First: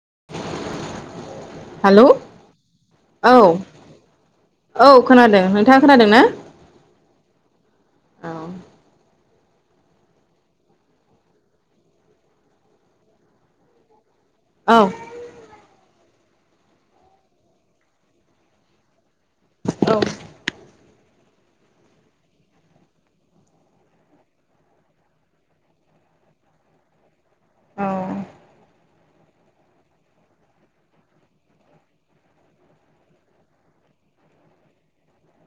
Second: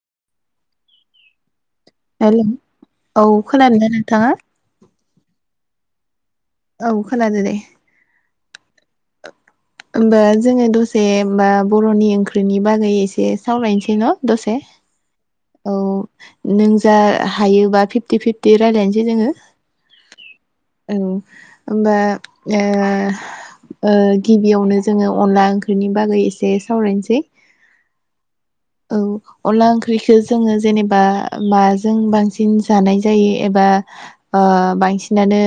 [unintelligible] Hello औ खोनादोंना नोंथाङा औ खोनादों नोंथाङा खोनादों ना औ खोनादो दे औ होमबा जोङो दसे बा बर'नि ओंख्रिनि बागै एसे सावरायनोसै न' द'से औ औ नों जा हायोबा फिफ्टि फिफ्टि रायलायनोसै जोङो औ ओं होमबा ओ ओ गिबियावनो जोङो अनला ओंख्रिनि बागै एसे सावरायनोसै। औ औ अनला ओंख्रिखौ जोङो जेनेबा माजों बांसिन जानाय जायो एबा ओ बांसिनानो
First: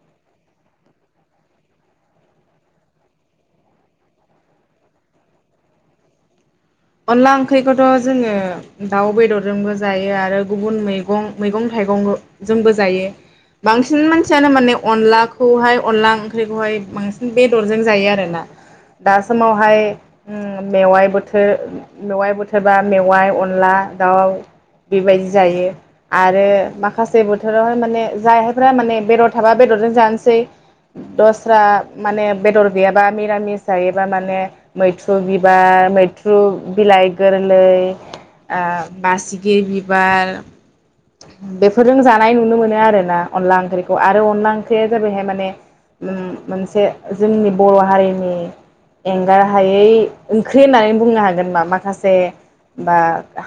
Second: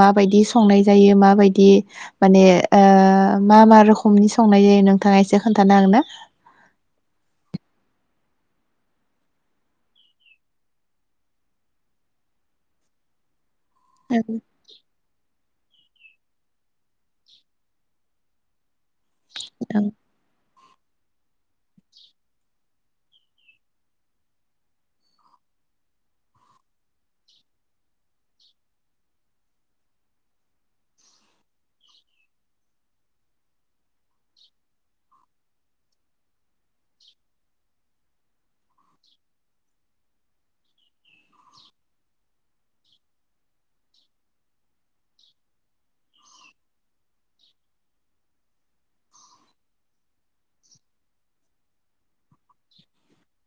माबायदि संनाय जायो माबायदि माने ओ मा मा रोखोमनि संनाय जायो नोंथाङा एसे खोन्थानो हागोन ना? अनला ओंख्रिखौथ' जोङो दाउ बेदरजोंबो जायो आरो गुबुन मैगं मैगं थाइगंजोंबो जायो बांसिन मानसियानो माने अनला खौहाय अनला ओंख्रिखौहाय बांसिन बेदरजों जायो आरोना। दा समावहाय ओ मेवाइ बोथोर मेवाय बोथोरबा मेवाइ, अनला, दाउ बेबायदि जायो आरो माखासे बोथोरावहाय माने जायाफ्रा माने बेदर थाबा बेदरजों जानोसै दस्रा माने बेदर गैयाबा मिरामिस जायोबा माने मैथ्रु बिबार मै [unintelligible] [unintelligible] बिलाइ गोरलै आं बासिगि बिबार बेफोरजों जानाय नुनो मोनो आरोना अनला ओंख्रिखौ आरो अनला ओंख्रिया जाबायहाय माने उम मोनसे जोंनि बर' हारिनि एंगार हायै ओंख्रि होननानै बुंनो हागोन मा माखासे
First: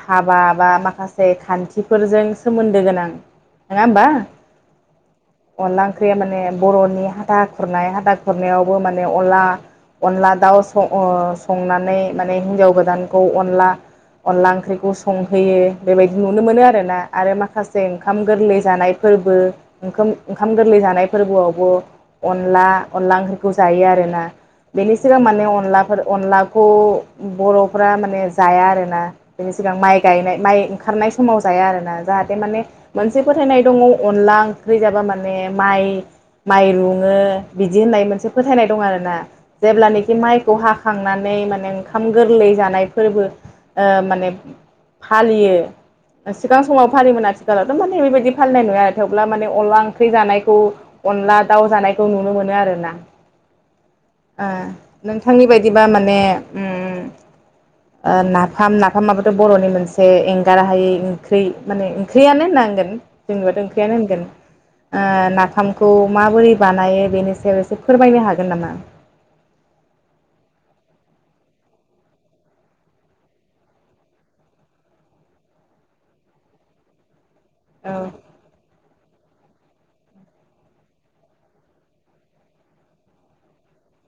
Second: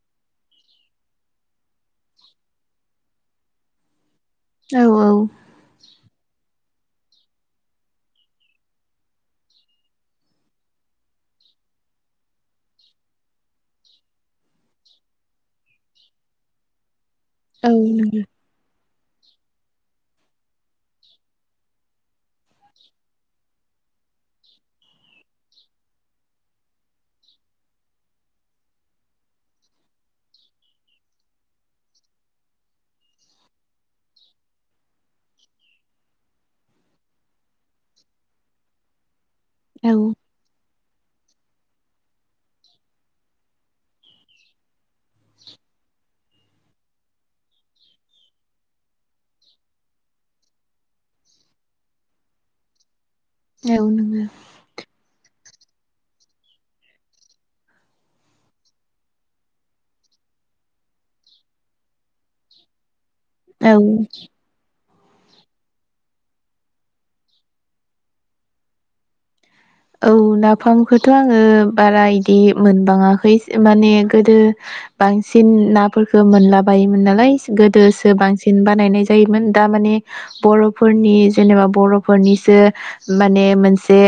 हाबा बा माखासे खान्थिफोरजों सोमोन्दो गोनां नङा होमबा? औ अनला ओंख्रिया माने बर'नि हाथा खुरनाय हाथा खुरनायावबो माने अनला अनला दाउ सह संनानै माने हिन्जाव गोदानखौ अनला अनला ओंख्रिखौ संहोयो बेबायदि नुनो मोनो आरो ना आरो औ माखासे ओंखाम नंगौ गोरलै जानाय फोरबो ओंखाम ओंखाम गोरलै जानाय फोरबोआवबो अनला अनला ओंख्रिखौ जायो आरोना बेनि सिगां माने अनलाफोर अनलाखौ बर'फ्रा माने जाया आरो ना बिनि सिगां माइ गायनाय माइ ओंखारनाय समाव जाया आरो ना जाहाथे माने मोनसे फोथायनाय दङ अनला ओंख्रि जाबा माने माइ माइ रुङो बिदि होननाय मोनसे फोथायनाय दं आरो ना। जेब्लानाखि औ माइखौ हा खांनानै माने ओंखाम ओंखाम गोरलै जानाय फोरबो ओ माने फालियो सिगां समाव फालियोमोन आथिखालावथ' माने बेबायदि फालिनाय नुवा आरो थेवब्ला माने अनला ओंख्रि जानायखौ अनला दाउ जानायखौ नुनो मोनो आरो ना। औ नंगौ ओ नोंथांनि बायदि [unintelligible] माने ओम ओ नाफाम नाफामाबोथ' बर'नि मोनसे एंगार हायै ओंख्रि माने ओंख्रियानो होननांगोन जेनबाथ' ओंख्रियानो औ होनगोन ओ नाफामखौ माबोरै बानायो बेनि सायाव एसे फोरमायनो हागोन नामा? औ नाफामखौथ' आङो बारा इदि मोनबाङाखै माने गोदो बांसिन नाफोरफोरखौ मोनलाबायायोमोन नालाय औ गोदोसो बांसिन बानायनाय जायो जायोमोन दा माने बर'फोरनि जेनेबा बर'फोरनिसो माने मोनसे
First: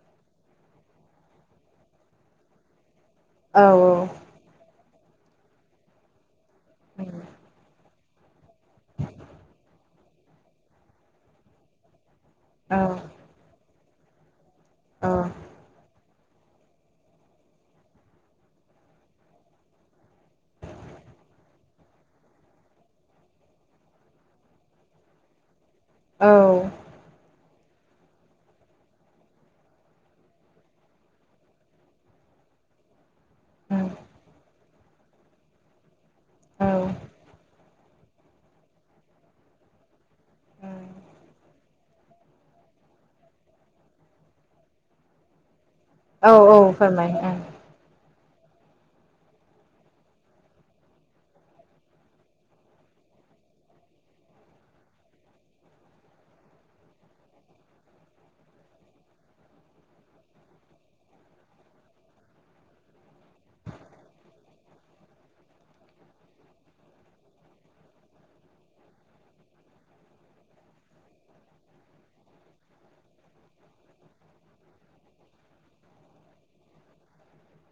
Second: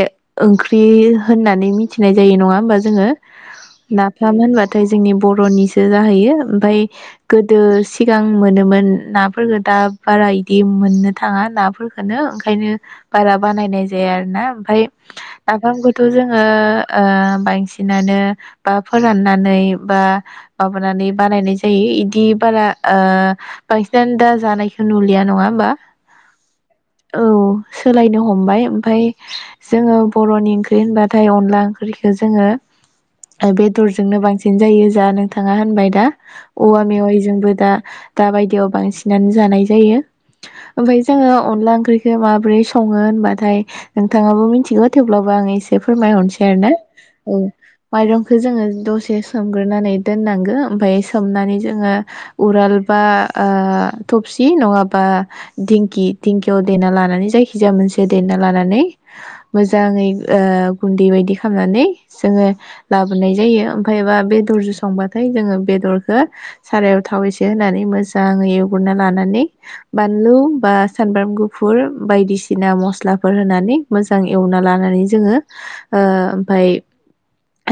ओंख्रि होननानै मिथिनाय जायो नङा होमबा जोङो। औ नाफाम होनबाथाय जोंनि बर'निसो जाहैयो। ओमफाय गोदो सिगां मोनोमोन नाफोरफोरखौ दा बारा इदि मोननो थाङा नाफोरफोरखौनो ओंखायनो बारा बानायनाय दे आरो ना ओमफाय औ आखाम गुद थ' जोङो ओ बांसिनानो बा फोराननानै बा माबानानै बानायनाय जायो। इदि बारा ओ बांसिनानो दा जानायखौ नुलिया नङा होमबा? औ। औ सोलायनो हमबाय ओमफाय जोङो बर'नि ओंख्रि होनबाथाय अनला ओंख्रिखो जोङो ओ औ बेदरजोंनो बांसिन जायो। जा नोंथाङा होनबाय दा औ औवा मेवाइजोंबो दा दा बायदियाव बांसिनानो जानाय जायो। ओमफाय जोङो अनला ओंख्रिखो माब्रै सङो होनबाथाय नोंथाङा बो मिन्थिगौ थेवब्लाबो आं एस दे औ फोरमायहरसै औ आरोना फोरमाय ओं औ माइरं खो जोङो दसे सोमग्रोनानै दोननांगो ओमफाय सोमनानै जोङो उराल बा ओ थबसि नङाबा दिंखि दिंखियाव देना लानानै जायखिजाया मोनसे देना लानानै मोजाङै ओ गुन्दै बायदि खालामनानै जोङो लाबोनाय जायो। ओमफ्रायबा बेदरजों संबाथाय जोङो बेदरखौ सारायाव थाव एसे होनानै मोजाङै एवग्रोना लानानै बानलु बा सामब्राम गुफुर बायदिसिना मस्लाफोर होनानै मोजां एवना लानानै जोङो ओ ओमफाय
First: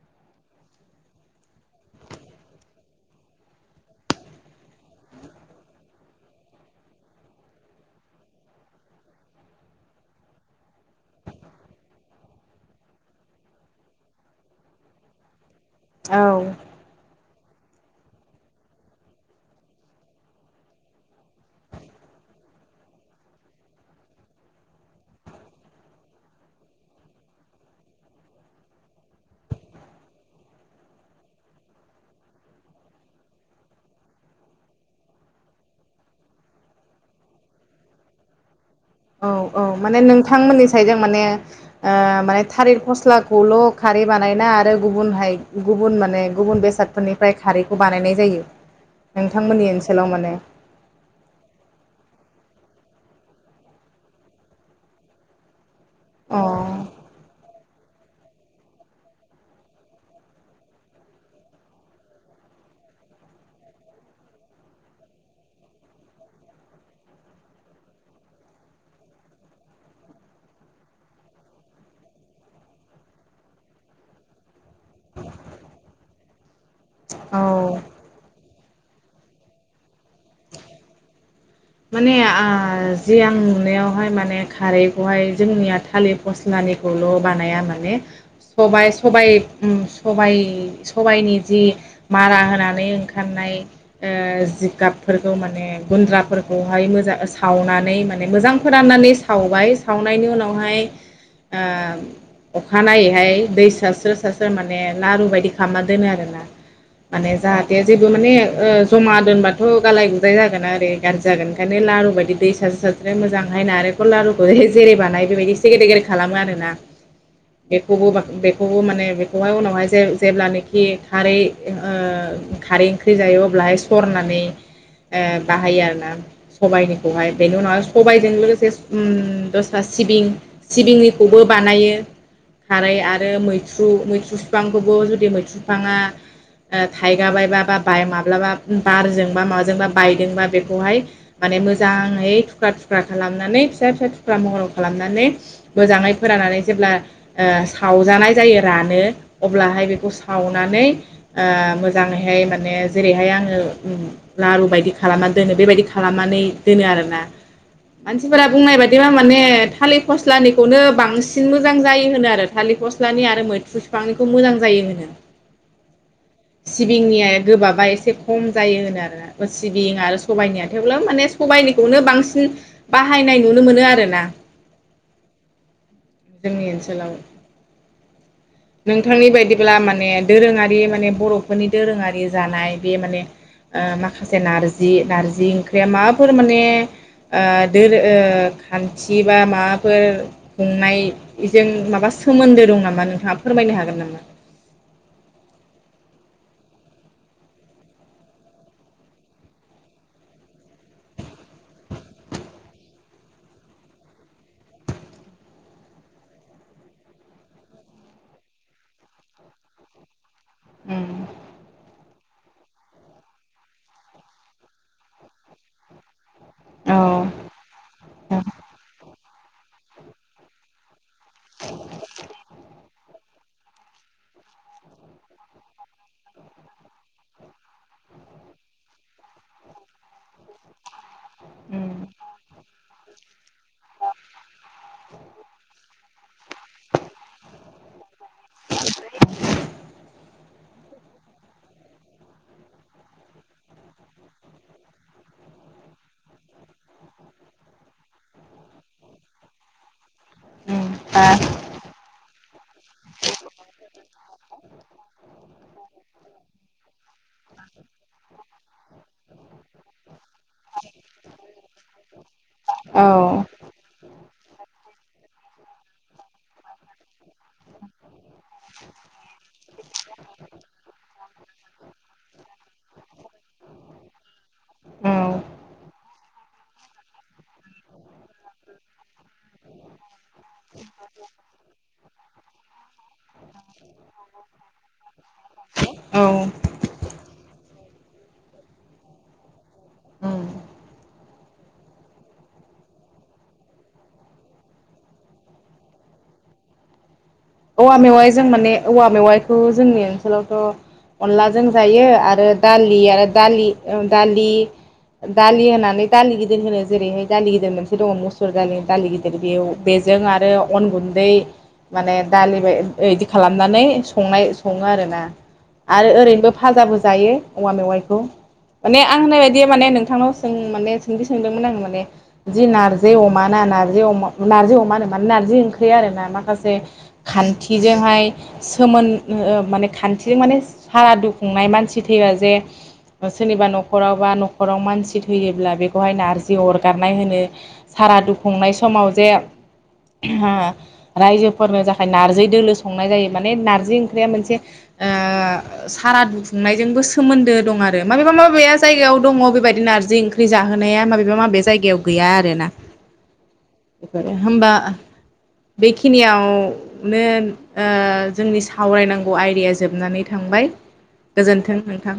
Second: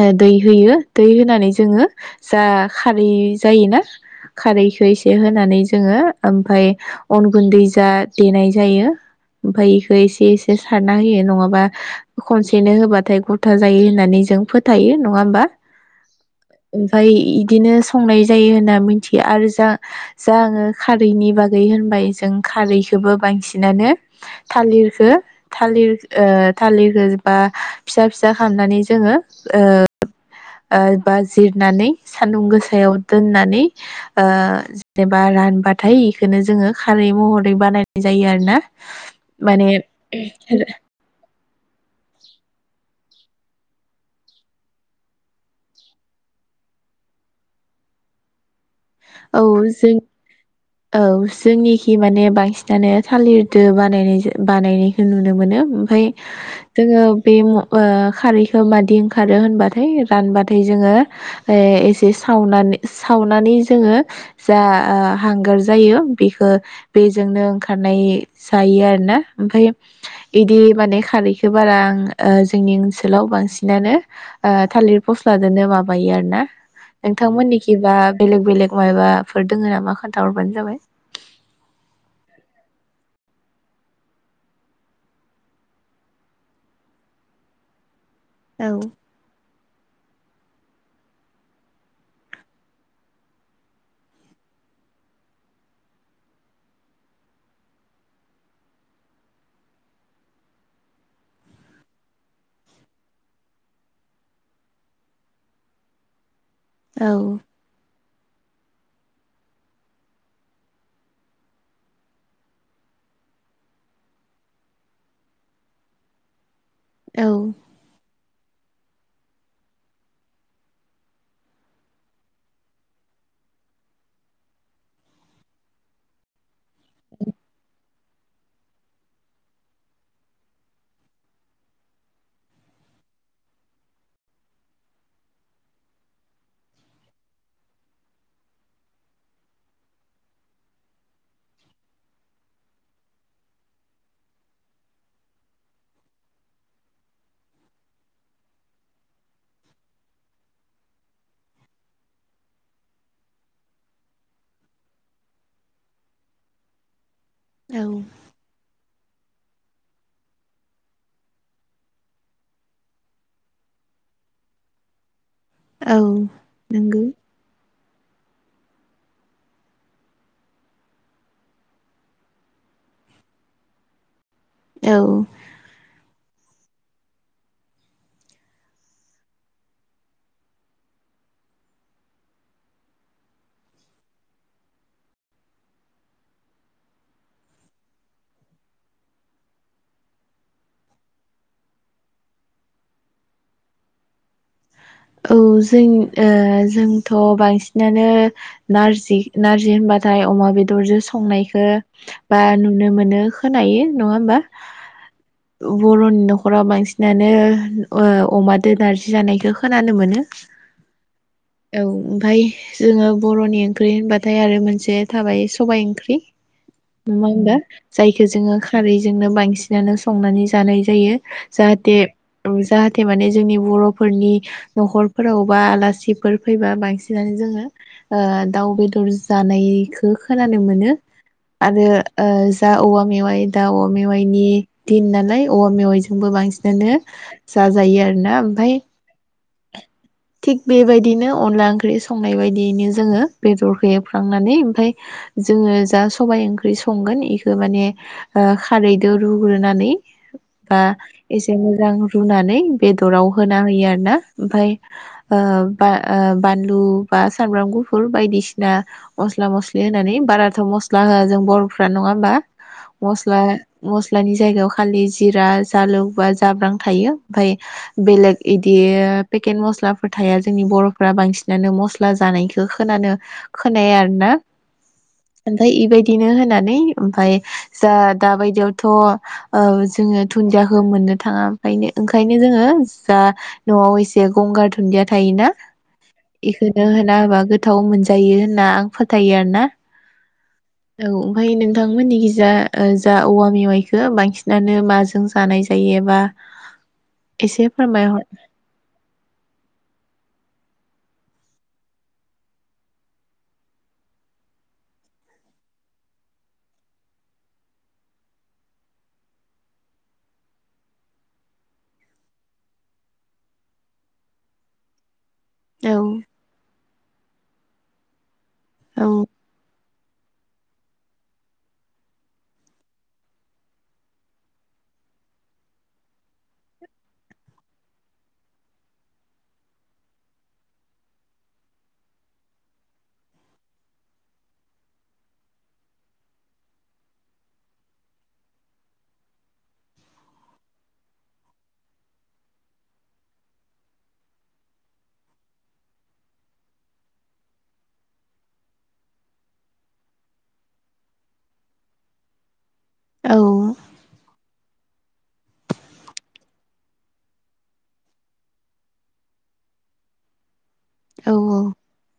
ओ दै होयो। दै होनानै जोङो जा खारै जायोना खारैखौ एसे होनानै जोङो ओमफाय अन गुन्दै जा देनाय जायो ओमफाय इखो एसे एसे सारना होयो नङाबा खनसेनो होबाथाय गथा जायो होननानै जों फोथायो नङा होमबा? औ ओमफ्राय इ दिनो संनाय जायो होनना मिथिया आरो जा जा आङो खारैनि बागै होनबाय जों खारैखोबो बांसिनानो थालिरखो थालिर ओ थालिरखो बा फिसा फिसा खामनानै जोङो ओ ओ बा जिरनानै सानदुं गोसायाव दोननानै ओ जेनेबा रानबाथाय इखो जोङो खारै महरै बानायनाय जायो आरो ना। औ औ माने नों थांमोननि साइदजों माने [unintelligible] ओ माने थालिर फस्लाखौल' खारै बानायना आरो गुबुनहाय गुबुन माने गुबुन बेसादफोरनिफ्राय खारैखौ बानायनाय जायो। औ नोंथांमोननि जों ओनसोलाव माने औ जोंनिखि माने बांसिन दानो थालिरदो बानायनाय जो बानायनायखो नुनो मोनो। फाय अ जोङो बे म वा खारैखौ मादि ओंखारो होनबाथाय रानबाथाय जोङो ओ एसे सावनानै सावनानै जोङो जा आ हांगार जायो बेखो बेजोंनो ओंखारनाय जायो आरोना। ओमफाय इदि माने खारैखो बारा आं ओ जोंनि ओनसोलाव बांसिनानो ओ थालिर फस्लाजोंनो माबायो आरो ना। नोंथांमोननिखि औ बा बेलेग बेलेग मायबाफोर दोङो नामा खोन्थाहरबानो जाबाय। माने आ जि आं नुनायावहाय माने खारैखौहाय जोंनिया थालिर फस्लानिखौल' बानाया माने। औ सबाय, सबाय उम सबाय सबायनि जि मारा होनानै ओंखारनाय ओ जिगाबफोरखौ माने गुन्द्राफोर खौहाय मोजां सावनानै माने मोजां फोराननानै सावबाय सावनायनि उनावहाय ओ अखा नायैहाय दै सारस्रो सारस्रो माने लारु बायदि खालामना दोनो आरोना। माने जाहाथे। जेबो माने ओ ज'मा दोनबाथ' गालाय गुजाय जागोन आदै गारजि जागोन ओंखायनो लारु बायदि दै सास्रो सास्रो मोजांहाय नारेंखर लारुखौ जेरै बानायो बेबायदि एसे गेदेर गेदेर खालामो आरोना। औ बेखौबो बां बेखौबो माने बेखौहाय उनावहाय जे जेब्लानोखि खारै ओ खारै ओंख्रि जायो अब्लाहाय सरनानै बाहायो आरो। ना। सबायानिखौहाय बेनि उनाव। सबायजों लोगोसे उम दस्रा सिबिं सिबिंनिखौबो बानायो खारै आरो मैथ्रु मैथ्रु बिफांखौबो जुदि मैथ्रु बिफाङा थाइगा बायबा बा ब माब्लाबा बारजोंबा माबाजोंबा बायदोंबा बे खौहाय माने मोजाङै थुख्रा थुख्रा खालामनानै फिसा फिसा थुख्रा महर खालामनानै मोजाङै फोराननानै जेब्ला ओ सावजानाय जायो रानो अब्लाहाय बेखौ सावनानै ओ मोजाङैहाय माने जेरैहाय आङो लारु बायदि खालामनान दोनो बेबायदि खालामनानै दोनो आरोना औ मानसिफोरा बुंनाय बायद बा माने थालिर फस्लानिखौनो बांसिन मोजां जायो होनो आरो थालिर फस्लानि आरो मैथ्रु बिफांनिखौ मोजां जायो होनो औ नंगौ सिबिंनिया गोबाबा एसे एसे खम जायो होनो आरो ना सिबिं आरो सबाइनिया थेवब्ला माने सबायाइनिखौनो बांसिन बाहायनाय नुनो मोनो आरोना? औ जोंनि ओनसोलाव नोंथांनि बायदिब्ला माने दोरोङारि माने बर'फोरनि दोरोङारि जानाय बे माने ओ माखासे नारजि नारजि ओंख्रिया माबाफोर माने ओ दोर ओ खान्थि बा माबाफोर खुंनायजों माबा सोमोन्दो दं नामा नोंथाङा फोरमायनो हागोन नामा? औ जों ओ जोंथ' बांसिनानो नारजि नार्जि होनबाथाय अमा बेदरजों संनायखौ बा नुनो मोनो खोनायो नङा ओमबा बर'नि न'खराव बांसिनानो ओ अमादो नारजि जानायखौ खोनानो मोनो। उम औ ओमफाय जोङो बर'नि ओंख्रि होनबाथाय आरो मोनसे थाबाय सबाइ ओंख्रि। औ नङा ओमबा? जायखौ जोङो खारैजोंनो बांसिनानो संनानै जानाय जायो जाहाथे जाहाथे माने जोंनि बर'फोरनि न'खरफोरावबा आलासिफोर फैबा बांसिनानो जोङो ओ दाउ बेदर जानायखौ खोनानो मोनो आरो ओ जा औवा मेवाइ दा औवा मेवाइनि दिन नालाय औवा मेवाइजोंबो बांसिनानो जाजायो आरोना ओमफाय थिग बेबायदिनो अनला ओंख्रि संनाय बायदियैनो जोङो बेदरखौ एवफ्रामनानै ओमफाय जोङो जा सबायाइ ओंख्रि संगोन बेखौ माने खारैजों रुग्रोनानै बा एसे मोजां रुनानै बेदराव होना होयो आरना ओमफाय ओ बा ओ बानलु बा सामब्राम गुफुर बायदिसिना मस्ला मस्लि होनानै बाराथ' मस्ला होआ जों बर'फ्रा नङा ओमबा? मस्ला औ मस नानि जायगायाव खालि जिरा जालुक बा जाब्रां थायो ओमफाय बेलेग इदि पेक केन मस्लाफोर थाया जोंनि बर'फोरा बांसिनानो मस्ला जानायखौ खोनानो खोनाया आरोना ओमफाय इबायदिनो होनानै ओमफाय जा दाबायदियावथ ओ जोङो दुन्दियाखौ मोननो थाङा ओमफाय ओंखायनो जोङो जा न'आव एस बे गंगार दुुनन्दिया थायोना? औ इखोनो होना हाबा गोथाव मोनजायो होनना आं फोथायो आरोना? औ औ ओमफ्राय नोंथांमोननिखिजा ओ जा औवा मेवाइखौ बांसिनानो माजों जानाय जायोबा? औवा मेवाइ जों माने औवा मेवाइखौ जोंनि ओनसोलाव थ अनलाजों जायो आरो दालि आरो दालि दालि ओ दालि होनानै दालि गिदिर होनो जेरैहाय दालि गिदिर मोनसे दङ मुसुर दालि दालि गिदिर बेयाव बेजों आरो अन गुन्दै माने दालि बाय इदि खालामनानै संनाय सङो आरोना? औ आरो ओरैनोबो फाजा बोज जायो औवा मेवाइखौ माने औ आं होननाय बायदिया माने नों थांनाव सों माने सोंथि सोंदोंमोन आं माने जि नारजि अमा ना नारजि अ नारजि अमा होन मान नारजि ओंख्रि आरोना माखासे खान्थिजोंहाय सोमोन माने खान्थिजों माने सारादु खुंनाय मानसि थैबा जे सोरनिबा न'खराव बा न'खराव मानसि थैयोब्ला बेखौहाय नारजि अरगारनाय होनो सारादु खुंनाय समाव जे ओ रायजोफोरनो जा खाय नारजि दोलो संनाय जायो माने नार्जि ओंख्रिया मोनसे ओ सारादु खुंनायजोंबो सोमोन्दो दं आरो माबेबा माबेाया जायगायाव दङ बेबायदि नारजि ओंख्रि जाहोनाया माबेबा माबे जायगायाव गैया आरोना? औ बेफोरो होमबा बेखिनियाव नो ओ जोंनि सावरायनांगौ आयदाया जोबनानै थांबाय औ गोजोन्थों नोंथां